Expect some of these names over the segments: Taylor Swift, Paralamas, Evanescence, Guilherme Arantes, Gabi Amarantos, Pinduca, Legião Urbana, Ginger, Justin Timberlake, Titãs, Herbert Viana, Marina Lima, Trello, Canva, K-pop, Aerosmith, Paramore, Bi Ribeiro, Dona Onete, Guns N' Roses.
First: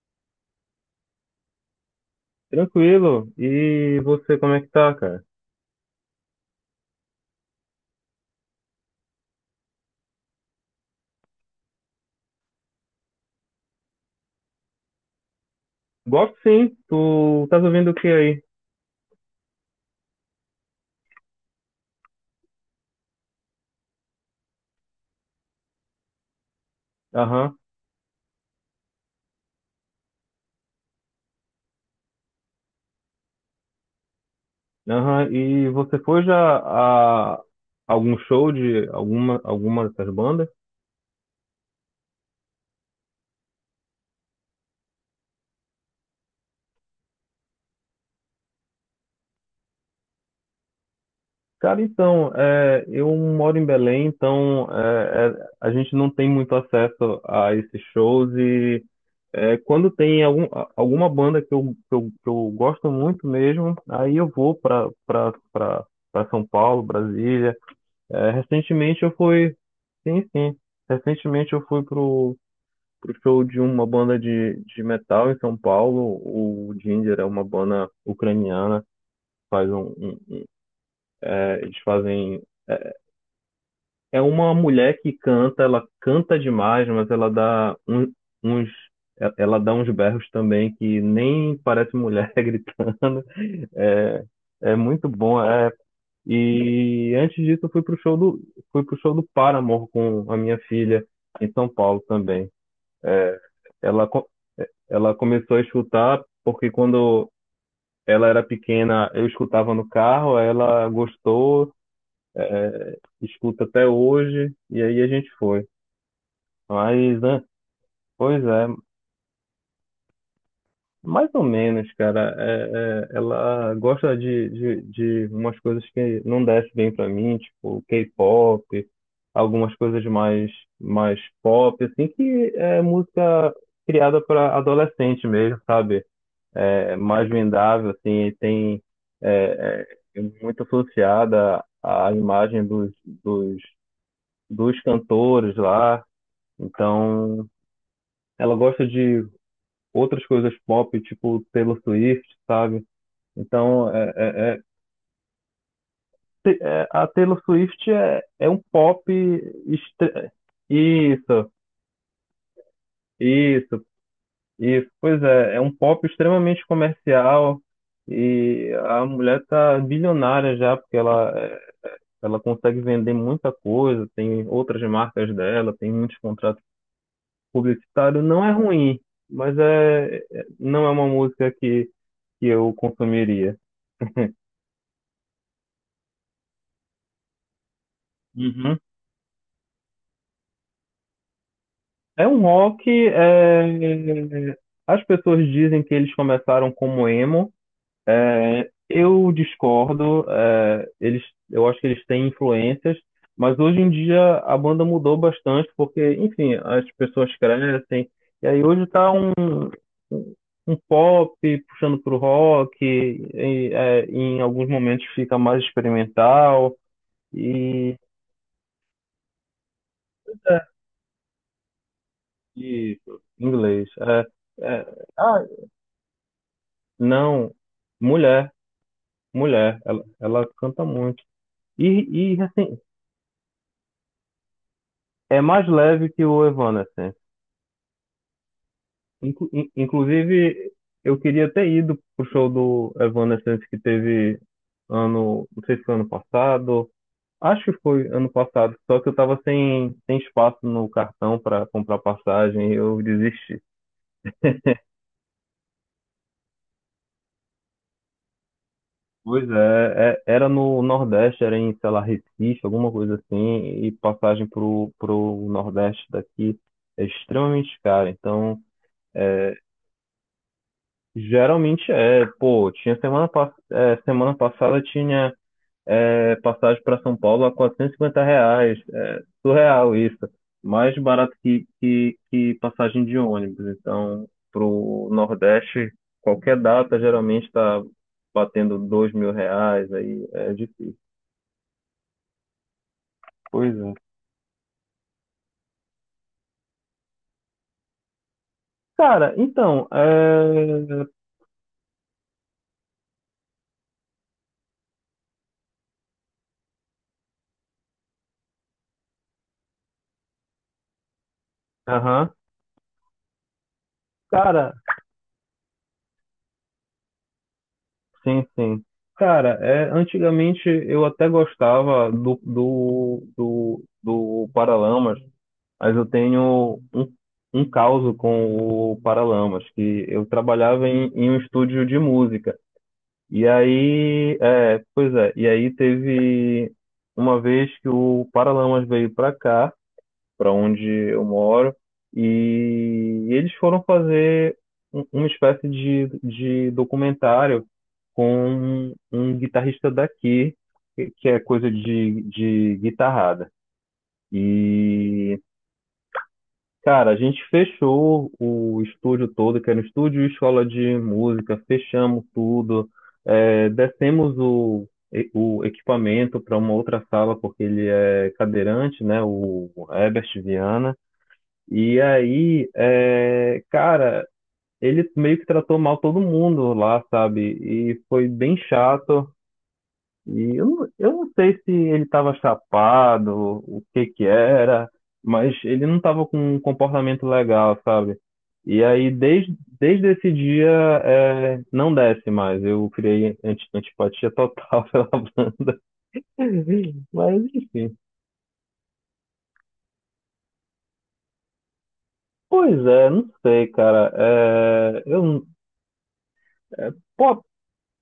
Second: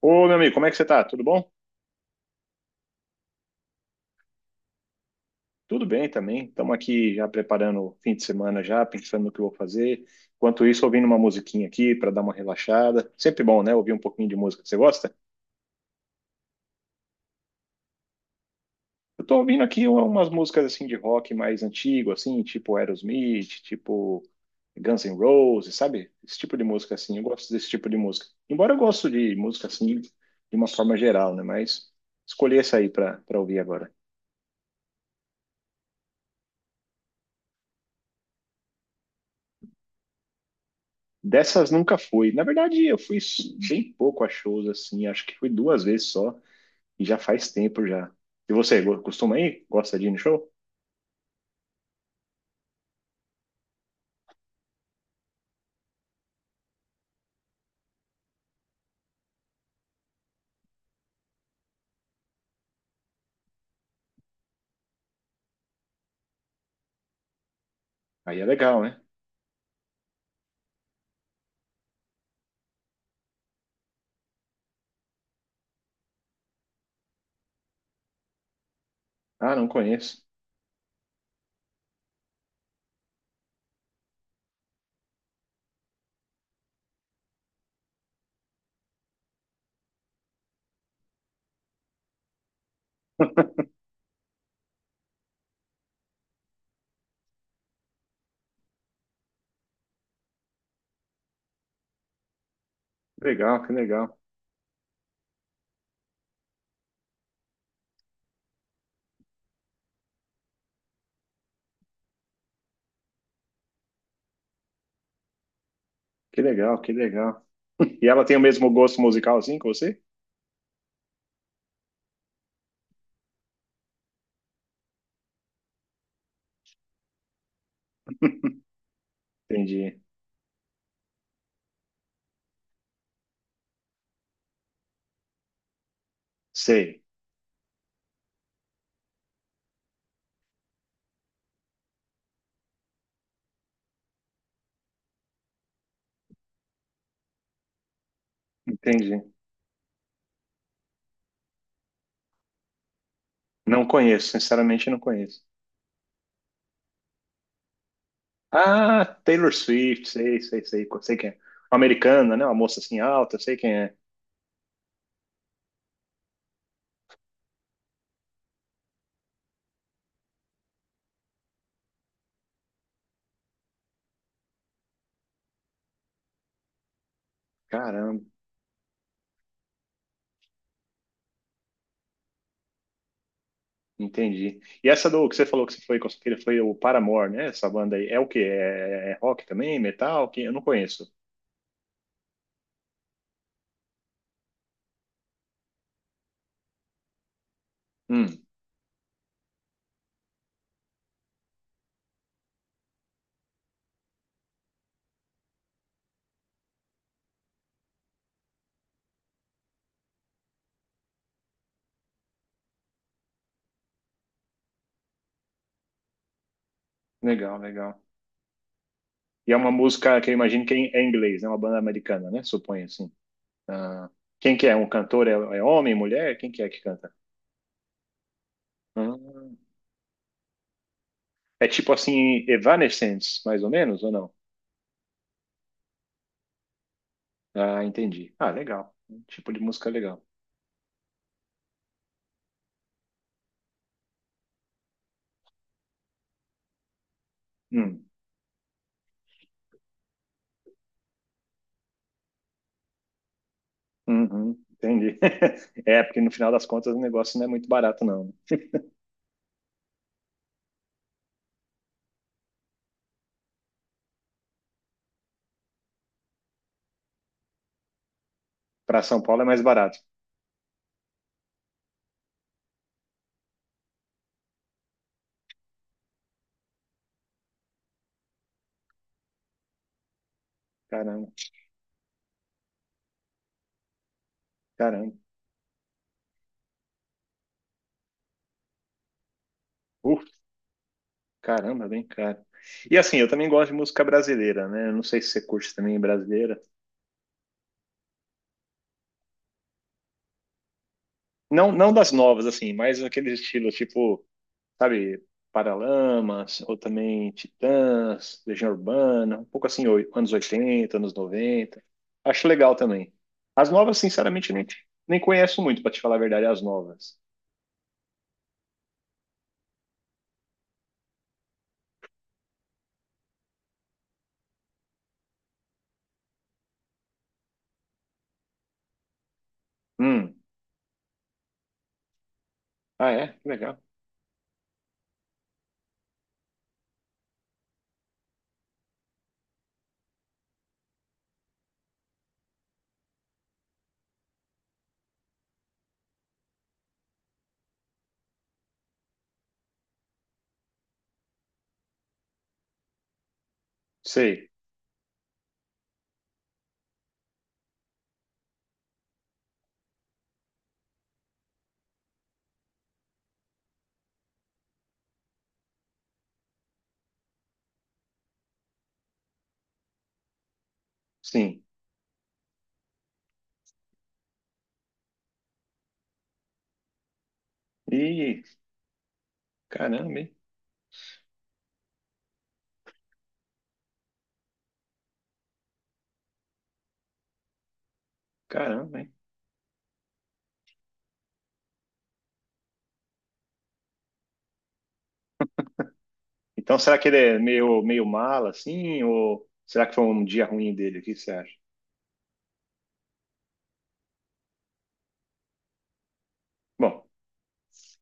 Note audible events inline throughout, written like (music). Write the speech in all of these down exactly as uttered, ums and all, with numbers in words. Ô, meu amigo, como é que você tá? Tudo bom? Tranquilo. E você, como é que tá, cara? Tudo bem também. Estamos aqui já preparando o fim de semana já, pensando no que eu vou fazer. Enquanto isso, ouvindo uma musiquinha aqui para dar uma relaxada. Sempre bom, né? Ouvir um pouquinho de música. Você gosta? Gosto sim. Tu estás ouvindo o que aí? Eu tô ouvindo aqui um, umas músicas assim de rock mais antigo, assim, tipo Aerosmith, tipo Guns N' Roses, sabe? Esse tipo de música assim. Eu gosto Aham, desse tipo de música. Embora eu gosto de música assim de uma forma geral, né? Mas escolhi essa aí para para ouvir agora. aham. E você foi já a algum show de alguma, alguma dessas bandas? Dessas nunca fui. Na verdade, eu fui bem pouco a shows, assim. Acho que fui duas vezes só. E já faz tempo já. E você, go- costuma ir? Gosta de ir no show? Cara, então, é, eu moro em Belém, então é, é, a gente não tem muito acesso a esses shows e é, quando tem algum, a- alguma banda que eu, que eu, que eu gosto muito mesmo, aí eu vou para para São Paulo, Brasília. É, Aí é legal, né? recentemente eu fui. Sim, sim. Recentemente eu fui pro, pro show de uma banda de, de metal em São Paulo. O Ginger é uma banda ucraniana. Ah, não Faz um, conheço. um- é, Eles fazem. É uma mulher que canta, ela canta demais, mas ela dá um- uns. E- Ela dá uns berros também que nem parece mulher (laughs) gritando. (laughs) É, é muito bom. é, E antes disso, eu fui pro show do, fui pro show do Paramore com a minha filha em São Paulo também. Que legal, que Ela, legal. co- Ela começou a escutar porque quando ela era pequena, eu escutava no carro, aí ela gostou, escuta até hoje, e aí a gente foi. Que legal, que Mas, legal. né, (laughs) E ela tem o pois é, mesmo gosto musical assim que você? mais ou menos, cara. É- é- ela gosta de, de, de umas coisas que não desce bem pra mim, tipo K-pop, algumas Entendi. coisas mais, mais pop, assim, que é música criada para adolescente mesmo, sabe? É Sei. mais vendável, assim, e tem é, é, muito associada à imagem dos, dos, dos cantores lá. Então, ela gosta Entendi. de outras coisas pop, tipo Taylor Swift, sabe? Não Então, é, conheço, é- é- sinceramente não conheço. te- é- a Taylor Swift é, é um pop. Ah, Taylor Swift, estre- sei, sei, sei, sei quem é. Isso, Uma americana, né? Uma moça assim alta, sei quem isso, é. isso. Pois é, é um pop extremamente comercial e a mulher tá bilionária já, porque ela, é, ela consegue vender muita coisa, tem outras marcas dela, tem muitos contratos Caramba. publicitários. Não é ruim, mas é, é- não é uma música que, que eu consumiria. Entendi. E essa do que você falou que você foi com sua filha foi o Paramore, né? Essa banda aí. É o quê? Uhum. É, é rock também? Metal? Que eu não conheço. É um rock. é, As pessoas dizem que eles começaram como emo. Hum, é, Eu discordo. é, Eles, eu acho que eles têm influências, mas hoje em dia a banda mudou bastante porque, enfim, as pessoas crescem. E aí hoje está um, um pop puxando pro rock. E, é, em alguns momentos fica mais experimental legal, e, legal. E é uma música que eu é, imagino que é em inglês, né? Uma banda americana, né? Suponho e assim. inglês. Ah, quem é, que é? Um é, cantor? É, ah, é homem, mulher? Quem que é que canta? não, mulher. Ah, Mulher, ela, ela canta muito. é tipo E, e assim, assim, Evanescence, mais ou menos, ou não? é mais leve que o Evanescence. Ah, entendi. Ah, legal. Um Inclu- tipo de in- música legal. Inclusive, eu queria ter ido pro show do Evanescence que teve ano, não sei se foi ano passado, acho que Hum, foi ano passado, só que eu tava sem, sem espaço no cartão para comprar passagem e eu desisti. uhum, entendi. (laughs) É, porque no final das contas o negócio não é muito barato, não. Pois é, é- era no Nordeste, era em, sei lá, Recife, alguma coisa assim, e passagem pro, pro Nordeste daqui é extremamente cara, então Para São Paulo é é, mais barato. geralmente é, pô, tinha semana, pass- é, semana passada tinha é, passagem para São Paulo a quatrocentos e cinquenta reais, é, surreal isso, mais Caramba, barato que, que, que passagem de ônibus, então pro caramba. Nordeste qualquer data geralmente está batendo dois mil reais, Uf, aí é difícil. caramba, bem caro. E assim, eu também gosto Pois de é. música brasileira, né? Eu não sei se você curte também brasileira. Cara, então, é... Não, não das novas, assim, mas aqueles estilos tipo, sabe, Paralamas, ou também Titãs, Legião Urbana, um pouco assim, oi- anos oitenta anos noventa. Aham. Acho legal também. As novas, sinceramente, nem, Cara, nem conheço muito, pra te falar a verdade, as novas. sim, sim. Cara, é, antigamente eu até gostava do, do, do, do Paralamas, mas eu tenho um, um caso com o Paralamas, que eu Hum, trabalhava em, em um estúdio de música. ah, é? E Que legal. aí, é, pois é, e aí teve uma vez que o Paralamas veio pra cá, para onde eu moro, e eles foram fazer um- uma espécie de, de documentário com um guitarrista daqui, que que é coisa de, de guitarrada. Sei, E, cara, a gente fechou o estúdio todo, que era um estúdio e escola de música, fechamos tudo, é, descemos o, e- o equipamento para uma outra sala, porque ele é cadeirante, né, o Herbert Viana. sim. E aí, é, cara, ele meio que tratou mal todo mundo lá, sabe? E foi Ih, bem chato. caramba, hein? E eu, não- eu não sei se ele estava chapado, o que que era, mas ele não estava com um comportamento legal, sabe? E Caramba, aí, hein? desde, desde esse dia, é, não desce mais. Eu criei anti, antipatia total (laughs) pela banda. Então, será que ele é Mas, meio, enfim. meio mala, assim? Ou será que foi um dia ruim dele? O que você acha? Pois é, não sei, cara. É, Bom, eu,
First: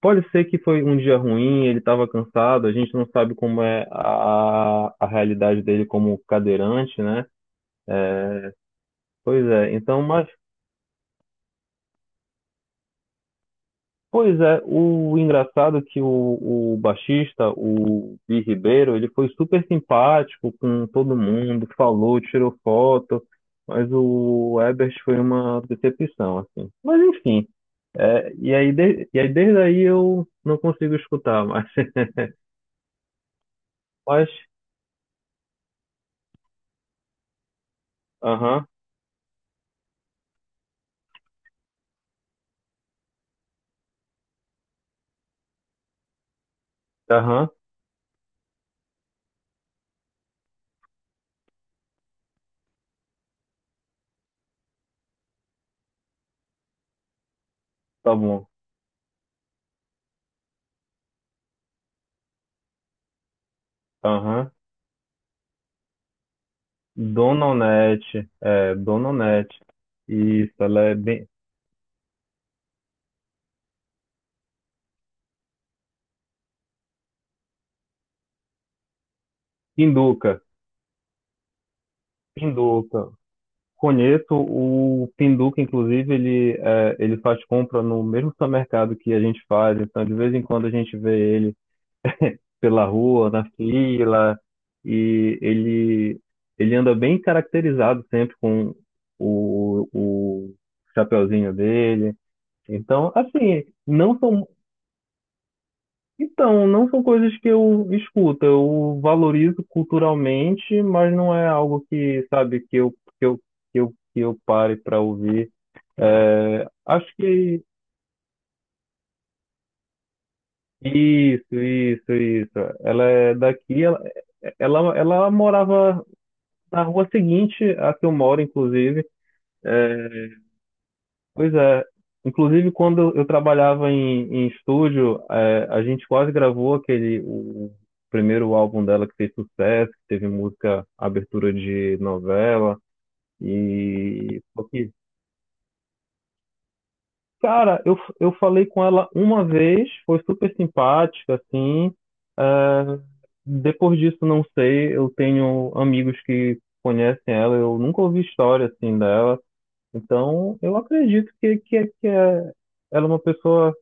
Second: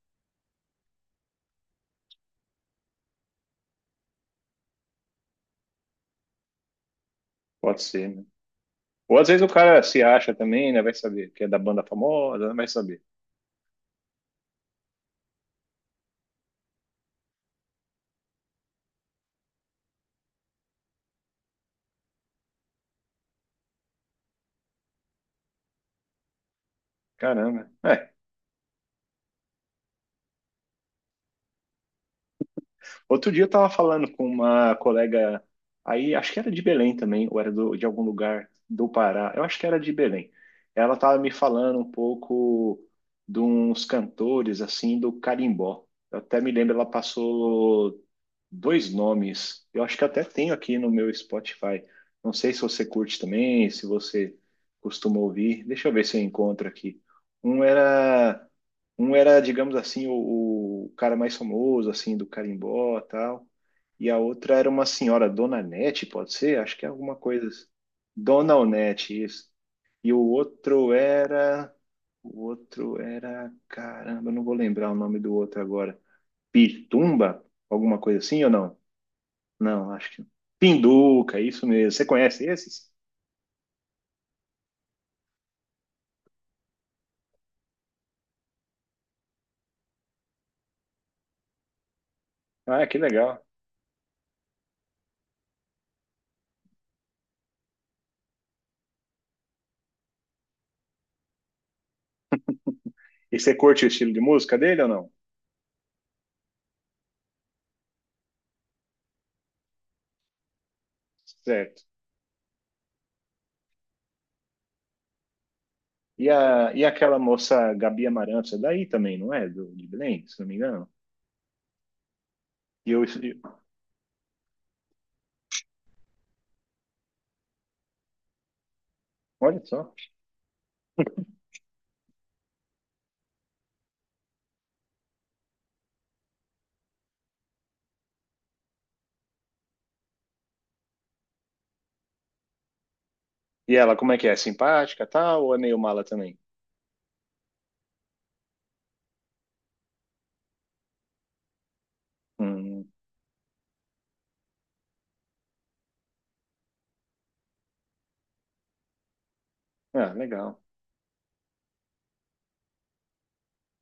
pode ser que foi um dia ruim, ele estava cansado, a gente não sabe como é a, a realidade dele como cadeirante, né? pode ser, né? Ou às vezes Pois o é, cara então, se mas, acha também, né? Vai saber, que é da banda famosa, né? Vai saber. pois é, o engraçado é que o, o baixista, o Bi Ribeiro, ele foi super simpático com todo mundo, falou, tirou foto, mas o Ebert foi uma decepção, assim. Mas enfim, Caramba. É, é, e aí, de- e aí desde aí eu não consigo escutar mais. (laughs) outro dia eu tava falando com Mas, uma colega aí, acho que era de Belém também, ou era do- de algum lugar aham, do Pará. Eu acho que era de Belém. Ela tava me falando um pouco de uns cantores assim do carimbó. Eu até me lembro, ela aham, passou dois nomes. Eu acho que até tenho aqui no meu Spotify. Não sei se você curte também, se você costuma ouvir. Deixa eu ver se eu encontro aqui. Um tá era bom, um era, digamos assim, o, o cara mais famoso, assim, do carimbó e tal. E a aham. outra era uma senhora, Dona Nete, pode ser? Acho que é alguma Dona coisa assim. Onete, Dona é, Dona Onete, isso. Onete, E o isso, ela outro é bem. era. O outro era. Caramba, eu não vou lembrar o nome do outro agora. Pitumba? Alguma coisa assim ou não? Não, acho que. Pinduca, Pinduca, isso mesmo. Você conhece esses? Pinduca. Conheço o Pinduca, inclusive, ele, é, ele faz compra no mesmo supermercado que a gente faz, então de vez em quando a gente vê ele pela Ah, que rua, legal. na fila, e ele, ele anda bem caracterizado sempre com o, o chapeuzinho dele. Então, E você assim, curte o estilo não de são... música dele ou não? Então, não são coisas que eu escuto, eu valorizo culturalmente, mas não é Certo. algo que, sabe, que eu, que eu, que eu, que eu pare para ouvir. E, É, a, e acho aquela que moça Gabi Amarantos, é daí também, não é? Do, de Belém, se não me engano. isso, isso, isso. E eu, Ela é e- daqui, ela, ela, ela morava na rua seguinte à que eu moro, inclusive. olha só. É, pois é. Inclusive, quando eu trabalhava em, em estúdio, é, a gente quase gravou aquele, o primeiro álbum dela que fez sucesso, que teve música, abertura de novela. E ela, como é que é? E só que, Simpática, tal? Ou é meio mala também? cara, eu, eu falei com ela uma vez, foi super simpática, assim. Hum, É, depois disso, não sei. Eu tenho amigos que conhecem ela, eu nunca ouvi história assim dela. ah, legal. Então, eu acredito que, que, é, que é- ela é uma pessoa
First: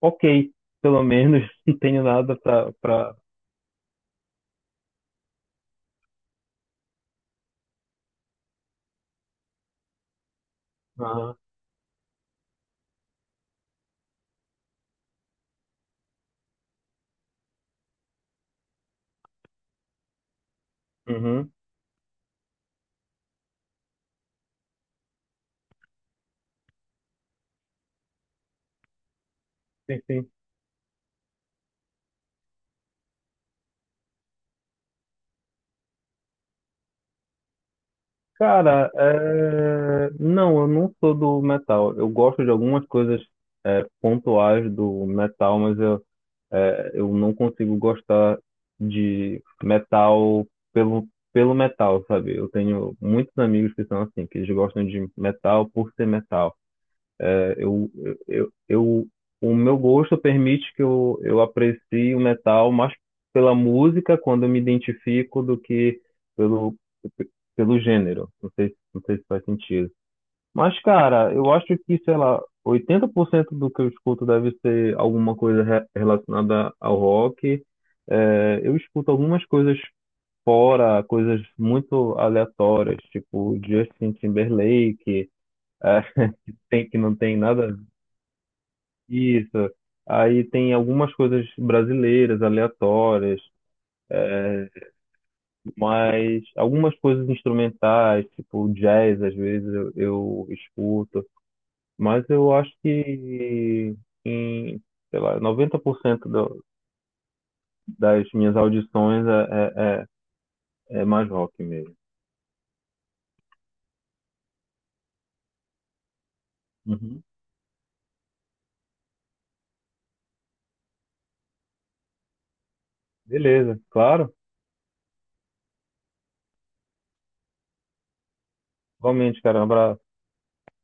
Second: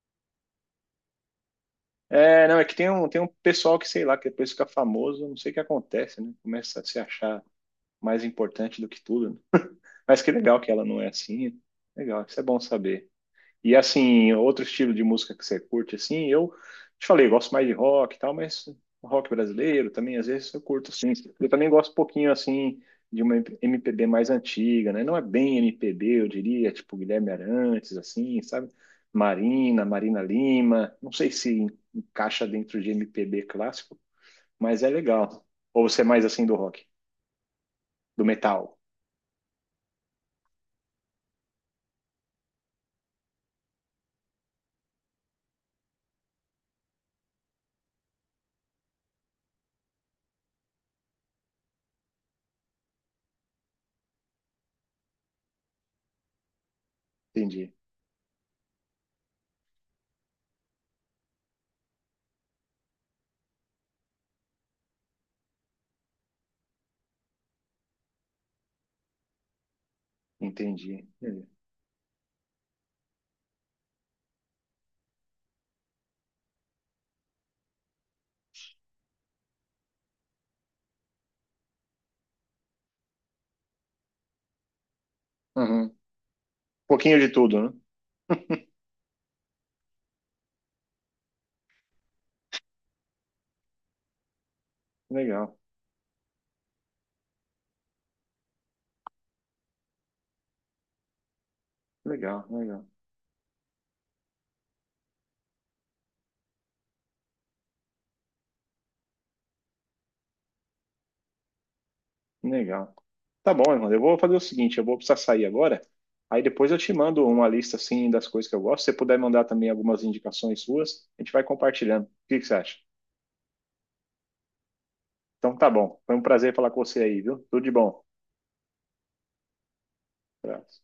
ok, pelo menos (laughs) não tenho nada É, não, é pra, que tem um, pra... tem um pessoal que, sei lá, que depois fica famoso, não sei o que acontece, né? Começa a se achar mais importante do que tudo, né? Mas que legal que ela não é Ah, assim. Legal, isso é bom saber. E assim, outro estilo de música que você curte, assim, eu te falei, gosto mais de rock e tal, mas rock brasileiro também, às vezes eu curto, assim. Eu uhum, também gosto um pouquinho, assim, de uma M P B mais antiga, né? Não é bem M P B, eu diria, tipo Guilherme Arantes, assim, sabe? Marina, sim, Marina sim. Lima, não sei se encaixa dentro de M P B clássico, mas é legal. Ou você é mais assim do rock, do metal? Cara, é... não, eu não sou do metal. Eu gosto de algumas coisas é, pontuais do metal, mas eu, é, eu não consigo gostar de metal pelo, pelo metal, sabe? Eu tenho muitos amigos que são assim, que eles gostam de metal por ser metal. É, Entendi, eu, eu, eu, o meu gosto permite que eu, eu aprecie o metal mais pela música quando eu me identifico do que pelo, pelo gênero. Não sei, não sei se faz sentido. Mas, entendi. cara, entendi. eu acho que, sei lá, oitenta por cento do que eu escuto deve ser alguma coisa re- relacionada ao rock. É, eu escuto algumas coisas fora, coisas muito aleatórias, tipo Justin Timberlake, Uhum. Um é, (laughs) que tem, que não pouquinho de tem tudo, nada né? isso. Aí tem algumas coisas brasileiras, aleatórias, Legal, mas algumas coisas instrumentais, tipo jazz, às vezes eu, eu escuto. Mas legal, eu acho legal. que em, sei lá, noventa por cento do, das minhas audições é, é, é é mais rock mesmo. Legal. Tá bom, irmão. Eu vou fazer o seguinte, eu vou precisar sair agora. Aí depois eu te Uhum. mando uma lista assim das coisas que eu gosto. Se você puder mandar também algumas indicações suas, a gente vai compartilhando. O que que você acha? Beleza, claro. Então tá bom. Foi um prazer falar com você aí, viu? Tudo de bom. Igualmente, cara. Um abraço. Abraço.